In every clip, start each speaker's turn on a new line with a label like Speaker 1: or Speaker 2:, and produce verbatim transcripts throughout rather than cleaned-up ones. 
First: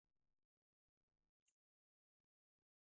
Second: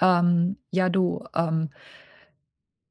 Speaker 1: Ähm, ja, du, ähm,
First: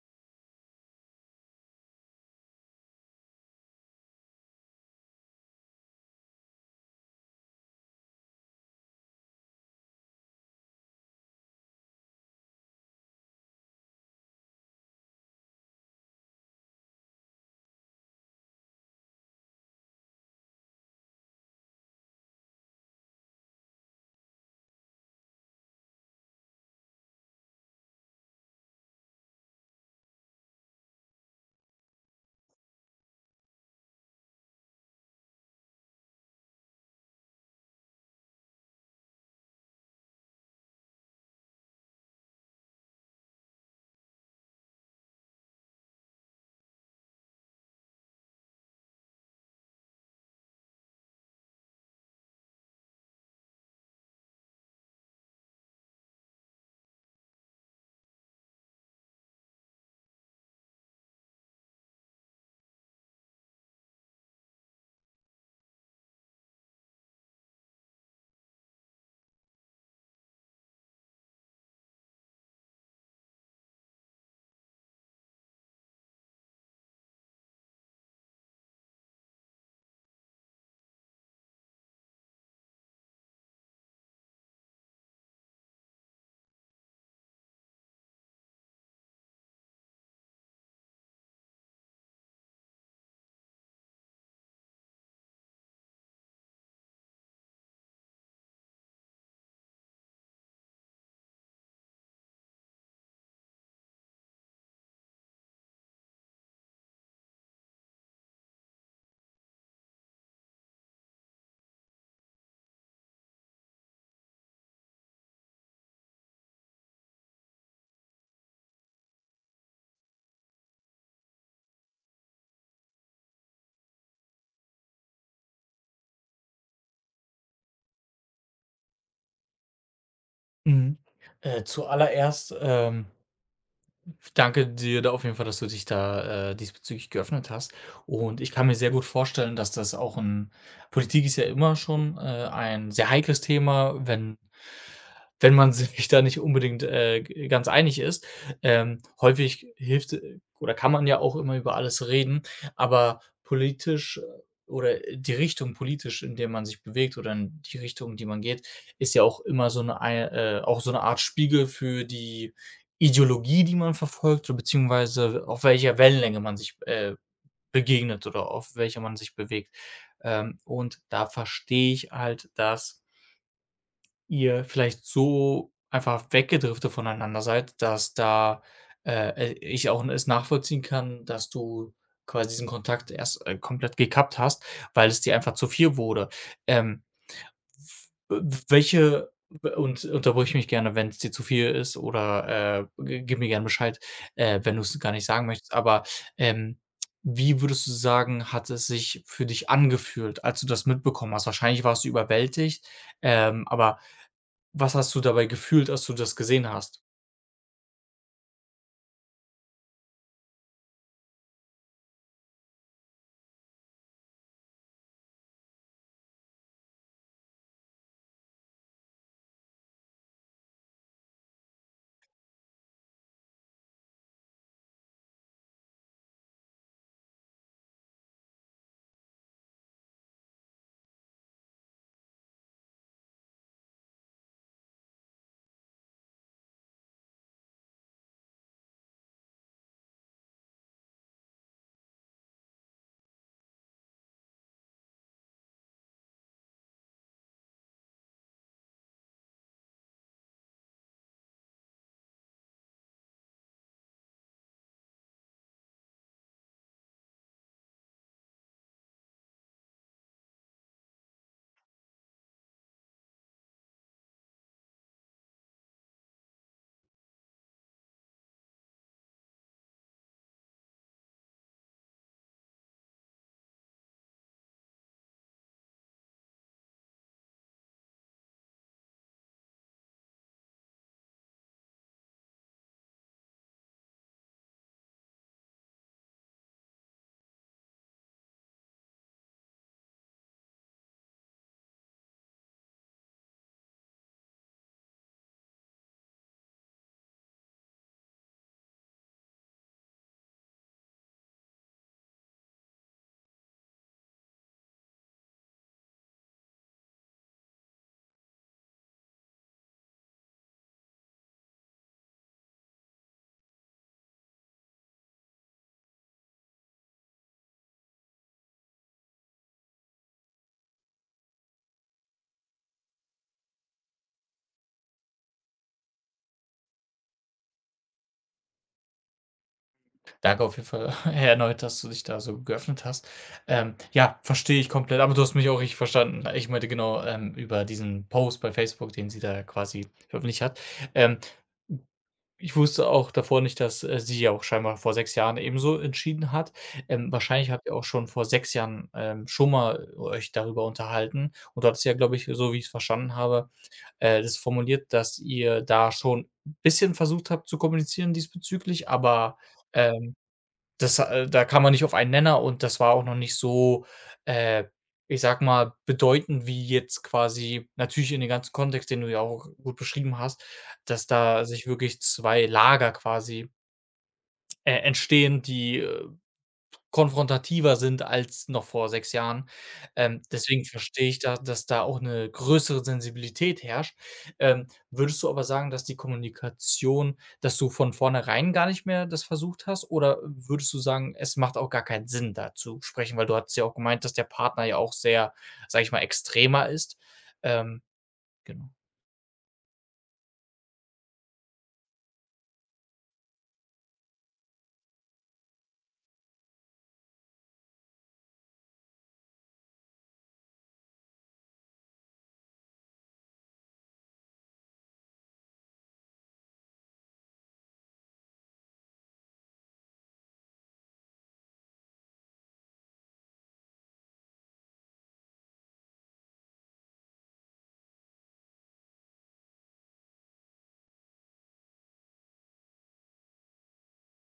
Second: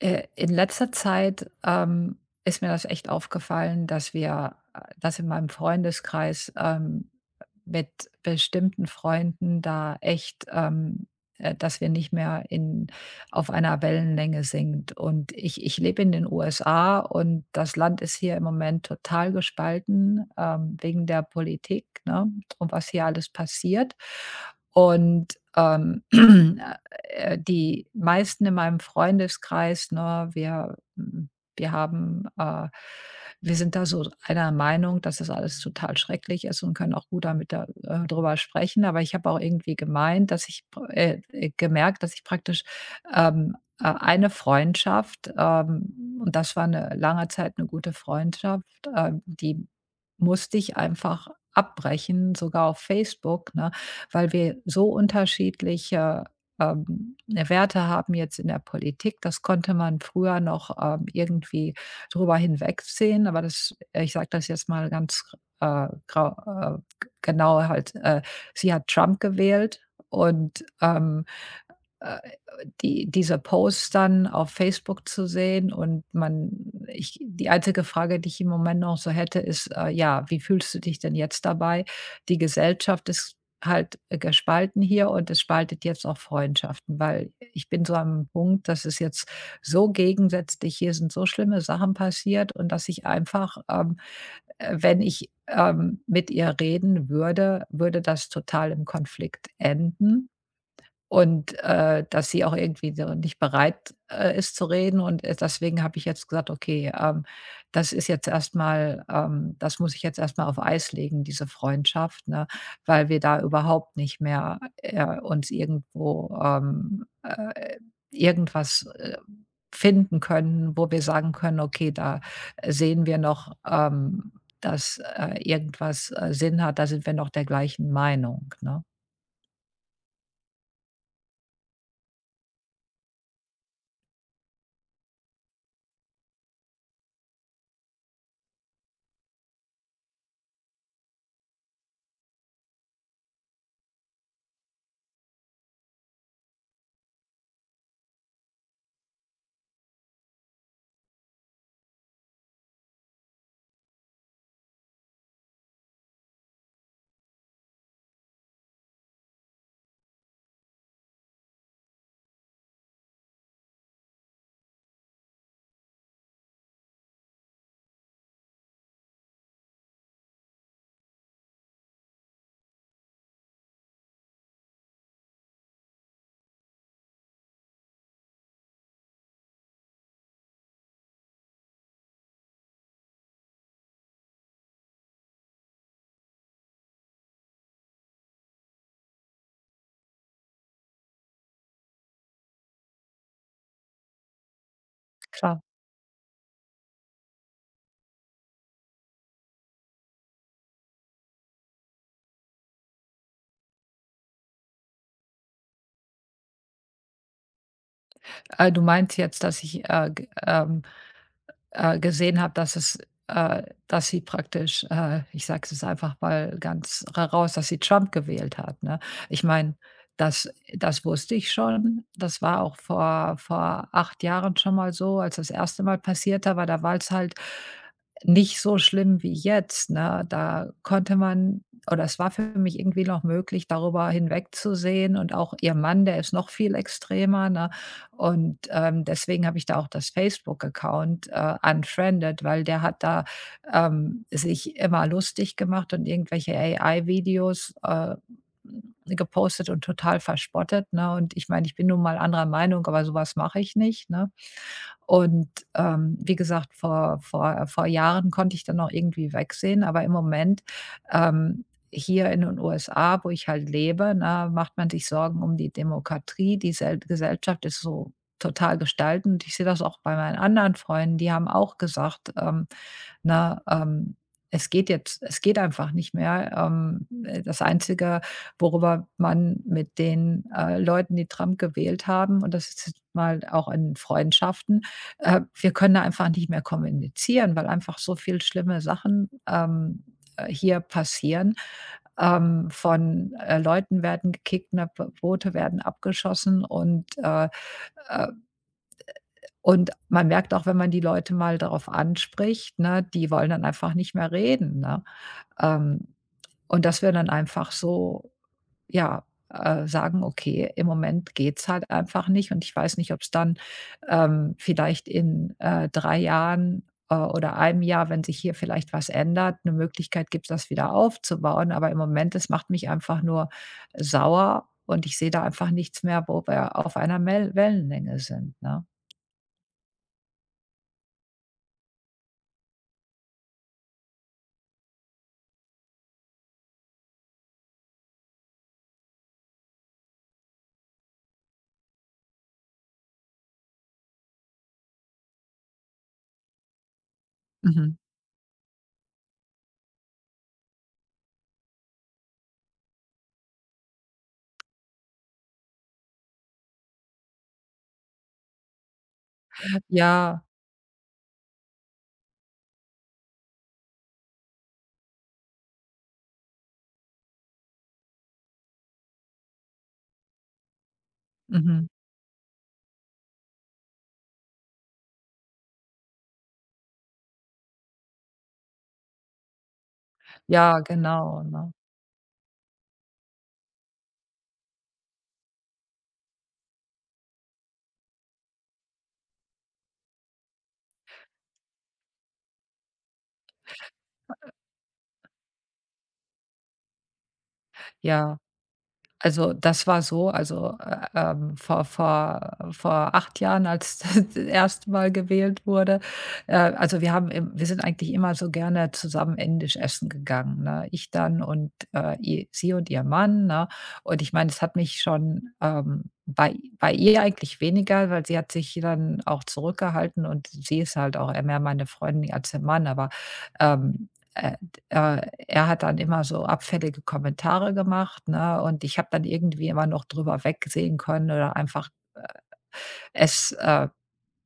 Speaker 1: äh, in letzter Zeit ähm, ist mir das echt aufgefallen, dass wir, äh, dass in meinem Freundeskreis ähm, mit bestimmten Freunden da echt, ähm, äh, dass wir nicht mehr in, auf einer Wellenlänge sind. Und ich, ich lebe in den U S A, und das Land ist hier im Moment total gespalten ähm, wegen der Politik, ne? Und was hier alles passiert. Und ähm, äh, die meisten in meinem Freundeskreis, ne, wir hm, wir haben äh, wir sind da so einer Meinung, dass das alles total schrecklich ist, und können auch gut damit da äh, drüber sprechen. Aber ich habe auch irgendwie gemeint, dass ich pr äh, äh, gemerkt, dass ich praktisch, ähm, äh, eine Freundschaft, ähm und das war eine lange Zeit eine gute Freundschaft, äh, die musste ich einfach abbrechen, sogar auf Facebook, ne, weil wir so unterschiedliche ähm, 'ne Werte haben jetzt in der Politik. Das konnte man früher noch ähm, irgendwie drüber hinwegsehen, aber das äh, ich sage das jetzt mal ganz, äh, grau äh, genau halt, äh, sie hat Trump gewählt. Und, ähm, äh die dieser Post dann auf Facebook zu sehen, und man ich, die einzige Frage, die ich im Moment noch so hätte, ist, äh, ja, wie fühlst du dich denn jetzt dabei? Die Gesellschaft ist halt, äh, gespalten hier, und es spaltet jetzt auch Freundschaften, weil ich bin so am Punkt, dass es jetzt so gegensätzlich hier sind, so schlimme Sachen passiert, und dass ich einfach, ähm, äh, wenn ich, ähm, mit ihr reden würde, würde das total im Konflikt enden. Und, äh, dass sie auch irgendwie so nicht bereit, äh, ist zu reden, und, äh, deswegen habe ich jetzt gesagt: „Okay, ähm, das ist jetzt erstmal ähm, das muss ich jetzt erstmal auf Eis legen, diese Freundschaft", ne, weil wir da überhaupt nicht mehr, äh, uns irgendwo, ähm, äh, irgendwas, äh, finden können, wo wir sagen können: „Okay, da sehen wir noch, ähm, dass, äh, irgendwas, äh, Sinn hat, da sind wir noch der gleichen Meinung", ne?
Speaker 2: Mhm. Äh, zuallererst, ähm, danke dir da auf jeden Fall, dass du dich da, äh, diesbezüglich geöffnet hast. Und ich kann mir sehr gut vorstellen, dass das auch 'n Politik ist ja immer schon, äh, ein sehr heikles Thema, wenn wenn man sich da nicht unbedingt, äh, g ganz einig ist. Ähm, häufig hilft äh, oder kann man ja auch immer über alles reden, aber politisch äh, oder die Richtung politisch, in der man sich bewegt oder in die Richtung, die man geht, ist ja auch immer so eine ei äh, auch so eine Art Spiegel für die Ideologie, die man verfolgt, oder beziehungsweise auf welcher Wellenlänge man sich, äh, begegnet oder auf welcher man sich bewegt. Ähm, und da verstehe ich halt, dass ihr vielleicht so einfach weggedriftet voneinander seid, dass da, äh, äh, ich auch es nachvollziehen kann, dass du quasi diesen Kontakt erst, äh, komplett gekappt hast, weil es dir einfach zu viel wurde. Ähm, w w welche und unterbrich mich gerne, wenn es dir zu viel ist oder, äh, g gib mir gerne Bescheid, äh, wenn du es gar nicht sagen
Speaker 1: Klar.
Speaker 2: möchtest, aber, ähm, wie würdest du sagen, hat es sich für dich angefühlt, als du das mitbekommen hast? Wahrscheinlich warst du überwältigt, ähm, aber was hast du dabei gefühlt, als du das gesehen hast?
Speaker 1: Äh, du meinst jetzt, dass ich, äh, g ähm, äh, gesehen habe, dass es äh, dass sie praktisch, äh, ich sage es einfach mal ganz raus, dass sie Trump gewählt hat, ne? Ich meine, das das wusste ich schon. Das war auch vor vor acht Jahren schon mal so, als das erste Mal passiert, war da war es halt nicht so schlimm wie jetzt, ne? Da konnte man, oder es war für mich irgendwie noch möglich, darüber hinwegzusehen, und auch ihr Mann, der ist noch viel extremer, ne? Und, ähm, deswegen habe ich da auch das Facebook-Account, äh, unfriended, weil der hat da, ähm, sich immer lustig gemacht und irgendwelche A I-Videos, äh, gepostet und total verspottet, ne? Und ich meine, ich bin nun mal anderer Meinung, aber sowas mache ich nicht, ne? Und, ähm, wie gesagt, vor vor vor Jahren konnte ich dann noch irgendwie wegsehen, aber im Moment, ähm, hier in den U S A, wo ich halt lebe, ne, macht man sich Sorgen um die Demokratie. Die Sel Gesellschaft ist so total gespalten, und ich sehe das auch bei meinen anderen Freunden, die haben auch gesagt, ähm ne? Ähm, es geht jetzt es geht einfach nicht mehr. Ähm, äh, das Einzige, worüber man mit den, äh, Leuten, die Trump gewählt haben, und das ist jetzt mal auch in Freundschaften, äh, wir können da einfach nicht mehr kommunizieren, weil einfach so viel schlimme Sachen, ähm, äh, hier passieren. Ähm, von, äh, Leuten werden gekickt, ne, Boote werden abgeschossen, und, äh, äh und man merkt auch, wenn man die Leute mal darauf anspricht, ne, die wollen dann einfach nicht mehr reden, ne? Ähm, und dass wir dann einfach so, ja, äh, sagen: „Okay, im Moment geht's halt einfach nicht, und ich weiß nicht, ob es dann, ähm, vielleicht in, äh, drei Jahren, äh, oder einem Jahr, wenn sich hier vielleicht was ändert, eine Möglichkeit gibt, das wieder aufzubauen. Aber im Moment, es macht mich einfach nur sauer, und ich sehe da einfach nichts mehr, wo wir auf einer Mel Wellenlänge sind", ne?
Speaker 2: Danke auf jeden Fall erneut, dass du dich da so geöffnet hast. Ähm, ja, verstehe ich komplett, aber du hast mich auch richtig verstanden. Ich meinte genau, ähm, über diesen Post bei Facebook, den sie da quasi veröffentlicht hat. Ähm, ich wusste auch davor nicht, dass, äh, sie ja auch scheinbar vor sechs Jahren ebenso entschieden hat. Ähm, wahrscheinlich habt ihr
Speaker 1: Mhm.
Speaker 2: auch schon vor sechs Jahren, ähm, schon mal euch darüber unterhalten und du hattest ja, glaube ich, so wie ich es verstanden habe, äh, das formuliert, dass ihr da schon ein bisschen versucht habt zu kommunizieren diesbezüglich, aber, ähm,
Speaker 1: Ja.
Speaker 2: das äh, da kam man nicht auf einen Nenner und das war auch noch nicht so, äh, ich sag mal, bedeutend wie jetzt quasi natürlich in dem ganzen Kontext, den du ja auch gut beschrieben hast, dass da sich
Speaker 1: Mhm.
Speaker 2: wirklich zwei Lager quasi, äh, entstehen, die äh, Konfrontativer sind als noch vor sechs Jahren. Ähm,
Speaker 1: Ja,
Speaker 2: deswegen verstehe ich
Speaker 1: genau,
Speaker 2: da,
Speaker 1: ne?
Speaker 2: dass da auch eine größere Sensibilität herrscht. Ähm, würdest du aber sagen, dass die Kommunikation dass du von vornherein gar nicht mehr das versucht hast oder würdest du sagen, es macht auch gar keinen Sinn, da zu sprechen? Weil du hast ja auch gemeint, dass der Partner ja auch sehr, sage ich mal, extremer ist. Ähm,
Speaker 1: Ja,
Speaker 2: genau.
Speaker 1: also das war so, also, äh, ähm, vor vor vor acht Jahren, als das erste Mal gewählt wurde, äh, also wir haben im wir sind eigentlich immer so gerne zusammen indisch essen gegangen, ne? Ich dann, und, äh, i sie und ihr Mann, ne? Und ich meine, es hat mich schon, ähm bei bei ihr eigentlich weniger, weil sie hat sich dann auch zurückgehalten, und sie ist halt auch eher mehr meine Freundin als ihr Mann, aber, ähm, äh, d äh, er hat dann immer so abfällige Kommentare gemacht, ne, und ich habe dann irgendwie immer noch drüber wegsehen können, oder einfach, äh, es, äh,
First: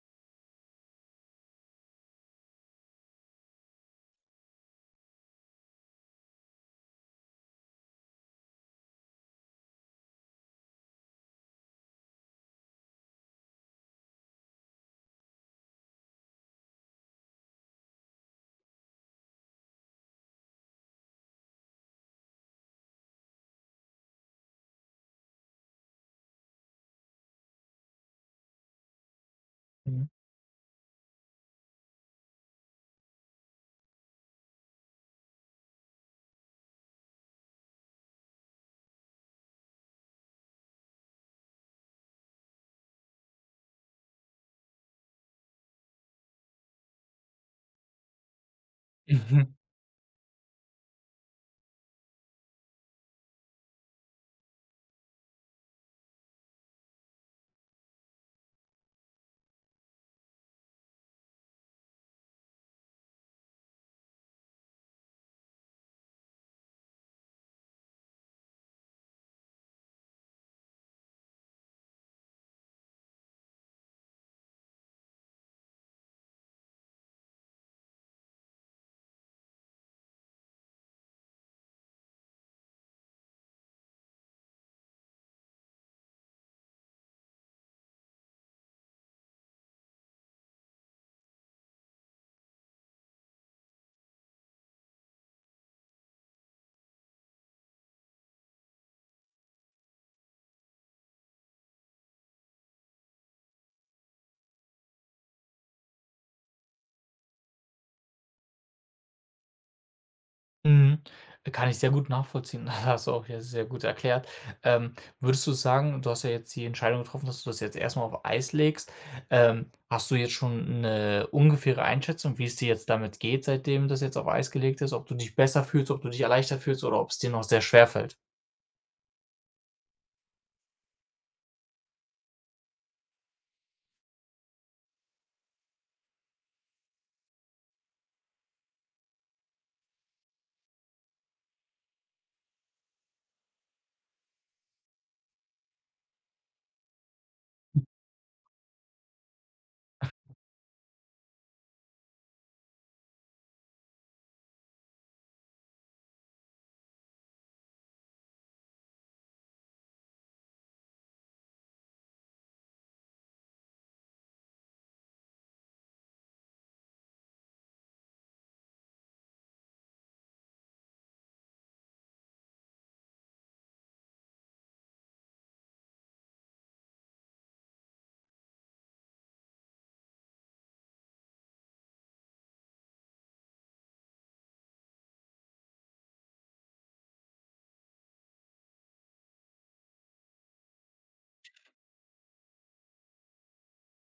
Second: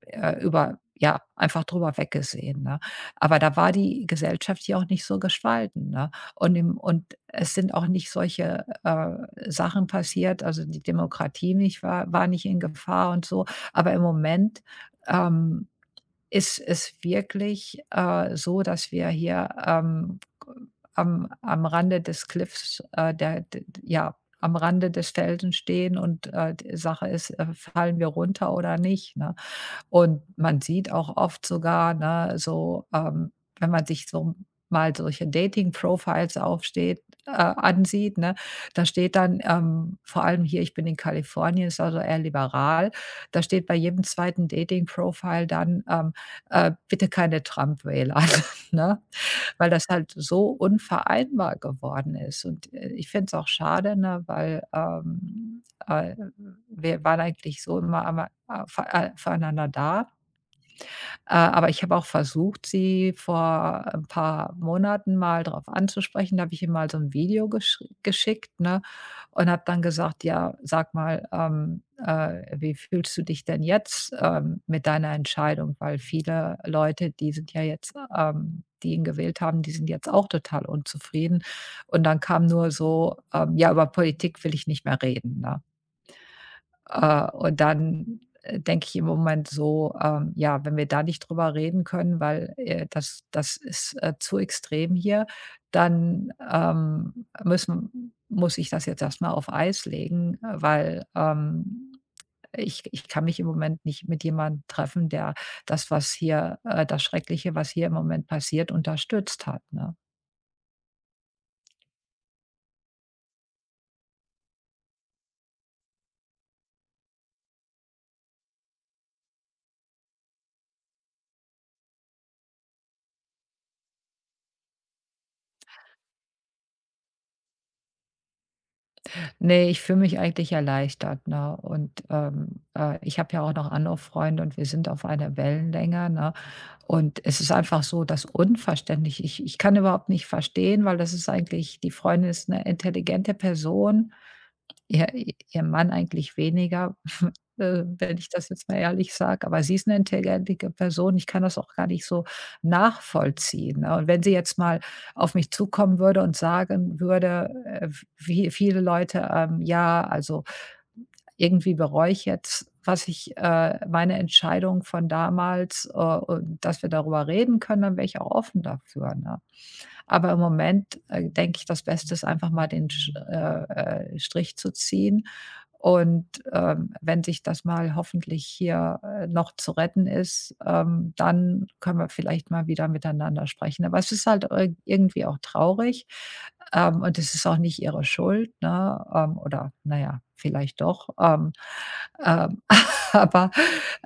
Speaker 1: äh, über ja, einfach drüber weggesehen, ne? Aber da war die Gesellschaft ja auch nicht so gespalten, ne? Und im und es sind auch nicht solche, äh, Sachen passiert, also die Demokratie nicht, war war nicht in Gefahr und so. Aber im Moment, ähm ist es wirklich, äh, so, dass wir hier, ähm, am am Rande des Cliffs, äh, der d d ja, am Rande des Felsen stehen, und, äh, d Sache ist, äh, fallen wir runter oder nicht, ne? Und man sieht auch oft sogar, ne, so, ähm, wenn man sich so mal solche Dating-Profiles aufsteht, äh, ansieht, ne, da steht dann, ähm, vor allem hier, ich bin in Kalifornien, ist also eher liberal, da steht bei jedem zweiten Dating-Profile dann, ähm, äh: „Bitte keine Trump-Wähler", ne?
Speaker 2: Mhm.
Speaker 1: Weil das halt so unvereinbar geworden ist. Und, äh, ich finde es auch schade, ne, weil, ähm, äh, wir waren eigentlich so immer einmal, äh, für äh, füreinander da, äh, aber ich habe auch versucht, sie vor ein paar Monaten mal drauf anzusprechen. Da habe ich ihr mal so ein Video gesch geschickt, ne, und habe dann gesagt: „Ja, sag mal, ähm, äh, wie fühlst du dich denn jetzt, ähm, mit deiner Entscheidung?" Weil viele Leute, die sind ja jetzt, ähm, die ihn gewählt haben, die sind jetzt auch total unzufrieden. Und dann kam nur so, ähm: „Ja, über Politik will ich nicht mehr reden", ne? Äh, und dann, äh, denke ich im Moment so, ähm, ja, wenn wir da nicht drüber reden können, weil, äh, das das ist, äh, zu extrem hier, dann, ähm, müssen muss ich das jetzt erst mal auf Eis legen, äh, weil, ähm, ich ich kann mich im Moment nicht mit jemandem treffen, der das, was hier, äh, das Schreckliche, was hier im Moment passiert, unterstützt hat, ne?
Speaker 2: Mhm. Kann ich sehr gut nachvollziehen. Das hast du auch jetzt sehr gut erklärt. Ähm, würdest du sagen, du hast ja jetzt die Entscheidung getroffen, dass du das jetzt erstmal auf Eis legst. Ähm, hast du jetzt schon eine ungefähre Einschätzung, wie es dir jetzt damit geht, seitdem das jetzt auf Eis gelegt ist? Ob du dich besser fühlst, ob du dich erleichtert fühlst oder ob es dir noch sehr schwer fällt?
Speaker 1: Ne, ich fühle mich eigentlich erleichtert, ne? Und, ähm, äh, ich habe ja auch noch andere Freunde, und wir sind auf einer Wellenlänge, ne? Und es ist einfach so das unverständlich, ich ich kann überhaupt nicht verstehen, weil das ist eigentlich, die Freundin ist eine intelligente Person. Ihr ihr Mann eigentlich weniger, äh, wenn ich das jetzt mal ehrlich sage, aber sie ist eine intelligente Person. Ich kann das auch gar nicht so nachvollziehen, ne? Und wenn sie jetzt mal auf mich zukommen würde und sagen würde, äh, wie viele Leute, ähm: „Ja, also irgendwie bereue ich jetzt, was ich, äh, meine Entscheidung von damals, äh, und dass wir darüber reden können", dann wäre ich auch offen dafür, ne? Aber im Moment, äh, denke ich, das Beste ist einfach mal den Sch äh, äh, Strich zu ziehen. Und ähm, wenn sich das mal, hoffentlich, hier äh, noch zu retten ist, ähm, dann können wir vielleicht mal wieder miteinander sprechen. Aber es ist halt irg irgendwie auch traurig, ähm, und es ist auch nicht ihre Schuld, ne? Ähm, oder naja, vielleicht doch. Ähm, ähm, aber,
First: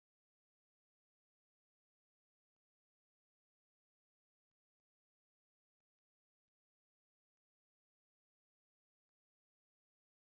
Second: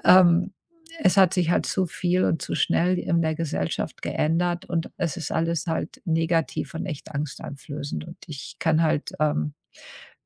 Speaker 1: ähm, es hat sich halt zu viel und zu schnell in der Gesellschaft geändert, und es ist alles halt negativ und echt angsteinflößend. Und ich kann halt, ähm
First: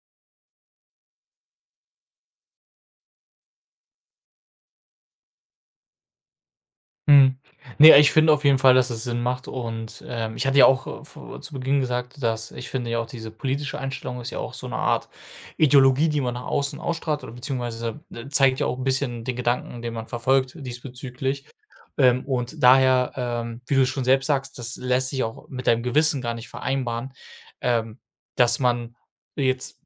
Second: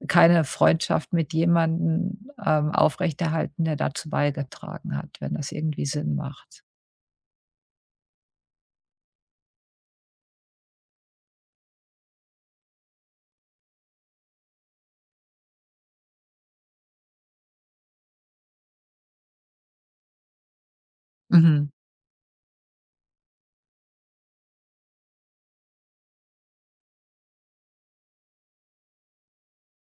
Speaker 1: keine Freundschaft mit jemandem, ähm, aufrechterhalten, der dazu beigetragen hat, wenn das irgendwie Sinn macht.
Speaker 2: Mhm. Ne, ich finde auf jeden Fall, dass es Sinn macht und, ähm, ich hatte ja auch, äh, v zu Beginn gesagt, dass ich finde ja auch diese politische Einstellung ist ja auch so eine Art Ideologie, die man nach außen ausstrahlt oder beziehungsweise, äh, zeigt ja auch ein bisschen den Gedanken, den man verfolgt diesbezüglich.
Speaker 1: Mhm,
Speaker 2: Ähm, und daher, ähm, wie du schon selbst sagst, das lässt sich auch mit deinem Gewissen gar nicht vereinbaren, ähm, dass man jetzt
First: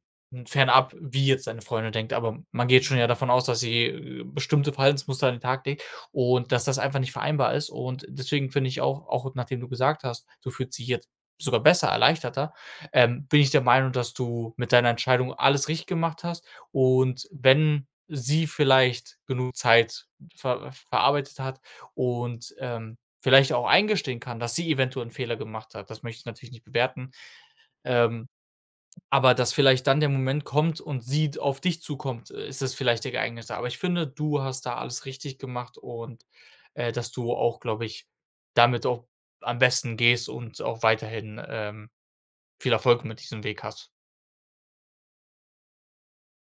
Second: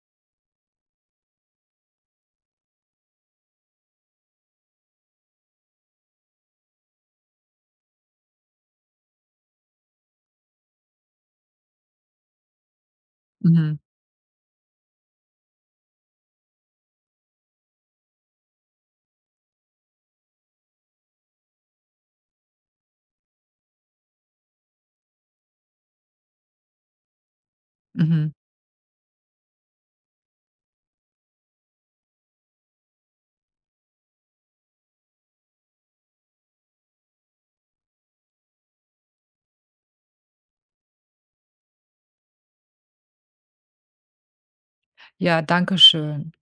Speaker 2: fernab, wie jetzt deine Freundin denkt, aber man geht schon ja davon aus, dass sie, äh, bestimmte Verhaltensmuster an den Tag legt und dass das einfach nicht vereinbar ist und deswegen finde ich auch auch nachdem du gesagt hast, du fühlst dich jetzt sogar besser, erleichterter, ähm, bin ich der
Speaker 1: mhm,
Speaker 2: Meinung, dass du mit deiner Entscheidung alles richtig gemacht hast und wenn sie vielleicht genug Zeit ver verarbeitet hat und, ähm, vielleicht auch eingestehen kann, dass sie eventuell einen Fehler gemacht hat. Das möchte ich natürlich nicht bewerten, ähm
Speaker 1: mhm.
Speaker 2: aber dass vielleicht dann der Moment kommt und sie d auf dich zukommt, äh, ist es vielleicht der geeignete. Aber ich finde, du hast da alles richtig gemacht und, äh, dass du auch, glaube ich, damit auch am besten gehst und auch weiterhin, ähm, viel Erfolg mit diesem Weg hast.
Speaker 1: Ja, danke schön.